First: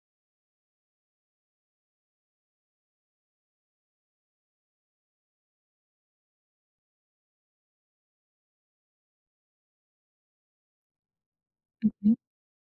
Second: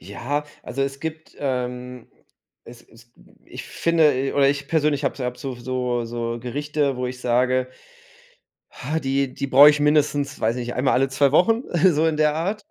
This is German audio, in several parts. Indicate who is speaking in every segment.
Speaker 1: Ja, also es gibt, ähm, es es ich finde e oder ich persönlich habe habe so so so Gerichte, wo ich sage: „Ha, die die brauche ich mindestens, weiß ich nicht, einmal alle 2 Wochen“, so
Speaker 2: Mhm.
Speaker 1: in der Art.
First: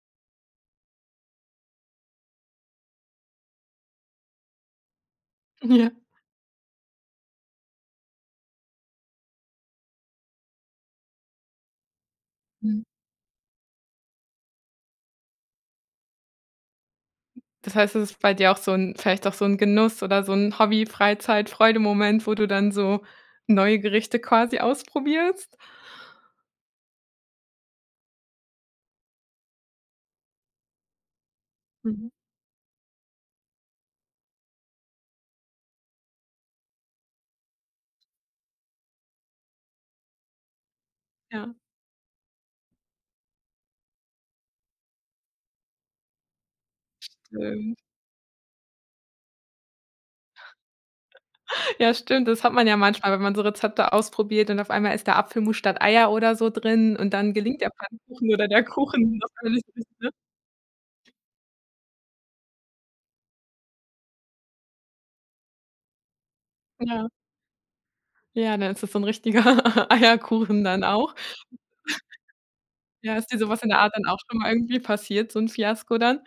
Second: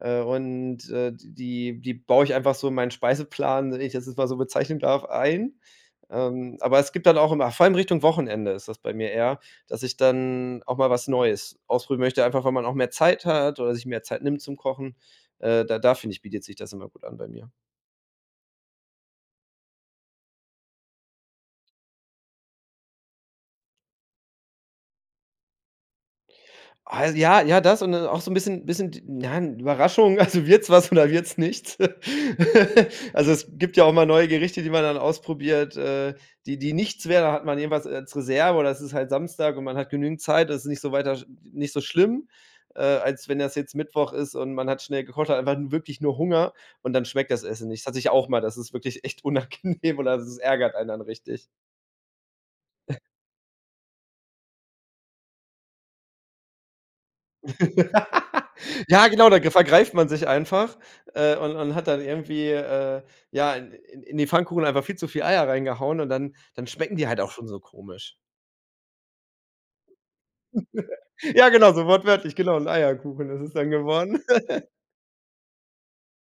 Speaker 1: Äh, und, äh, d die die baue ich einfach so in meinen Speiseplan- wenn ich das jetzt mal so bezeichnen darf- ein.
Speaker 2: Ja
Speaker 1: Ähm, aber es gibt dann auch immer vor allem Richtung Wochenende ist das bei mir eher, dass ich dann auch mal was Neues ausprobieren möchte, einfach weil man auch
Speaker 2: Mhm.
Speaker 1: mehr Zeit hat oder sich mehr Zeit nimmt zum Kochen. Äh, da da finde ich, bietet sich das immer gut an bei mir.
Speaker 2: Das heißt, es ist bei dir auch so 'n vielleicht auch so 'n Genuss oder so 'n Hobby-Freizeit-Freude-Moment, wo du dann so neue Gerichte quasi ausprobierst?
Speaker 1: Oh, ja, ja, das und dann auch so 'n bisschen bisschen, d nein, Überraschung, also wird's was oder wird's nichts?
Speaker 2: Mhm.
Speaker 1: Also, es gibt ja auch mal neue Gerichte, die man dann ausprobiert, äh, die die nichts werden, da hat man jedenfalls als Reserve oder es ist halt Samstag und man hat genügend Zeit, das ist nicht so weiter n n
Speaker 2: Ja.
Speaker 1: nicht so schlimm, äh, als wenn das jetzt Mittwoch ist und man hat schnell gekocht, hat einfach 'n wirklich nur Hunger und dann schmeckt das Essen
Speaker 2: Stimmt.
Speaker 1: nicht. Das hatte ich auch mal, das ist wirklich echt unangenehm oder das ärgert einen dann richtig.
Speaker 2: Ja, stimmt. Das hat man ja
Speaker 1: Äh
Speaker 2: manchmal, wenn man so Rezepte ausprobiert und auf einmal ist da Apfelmus statt Eier oder so drin und dann gelingt der Pfannkuchen oder der
Speaker 1: Ja,
Speaker 2: Kuchen
Speaker 1: genau, da ge
Speaker 2: natürlich nicht,
Speaker 1: vergreift man
Speaker 2: ne?
Speaker 1: sich einfach, äh, und und hat dann irgendwie, äh, ja, in in in die Pfannkuchen einfach viel zu viel Eier reingehauen und dann dann schmecken
Speaker 2: Ja.
Speaker 1: die halt auch schon so komisch.
Speaker 2: Ja, dann ist das so ein richtiger Eierkuchen dann auch.
Speaker 1: Ja, genau, so wortwörtlich, genau, 'n
Speaker 2: Ja, ist
Speaker 1: Eierkuchen
Speaker 2: dir
Speaker 1: ist es
Speaker 2: sowas in
Speaker 1: dann
Speaker 2: der Art dann auch
Speaker 1: geworden.
Speaker 2: schon mal irgendwie passiert, so 'n Fiasko dann?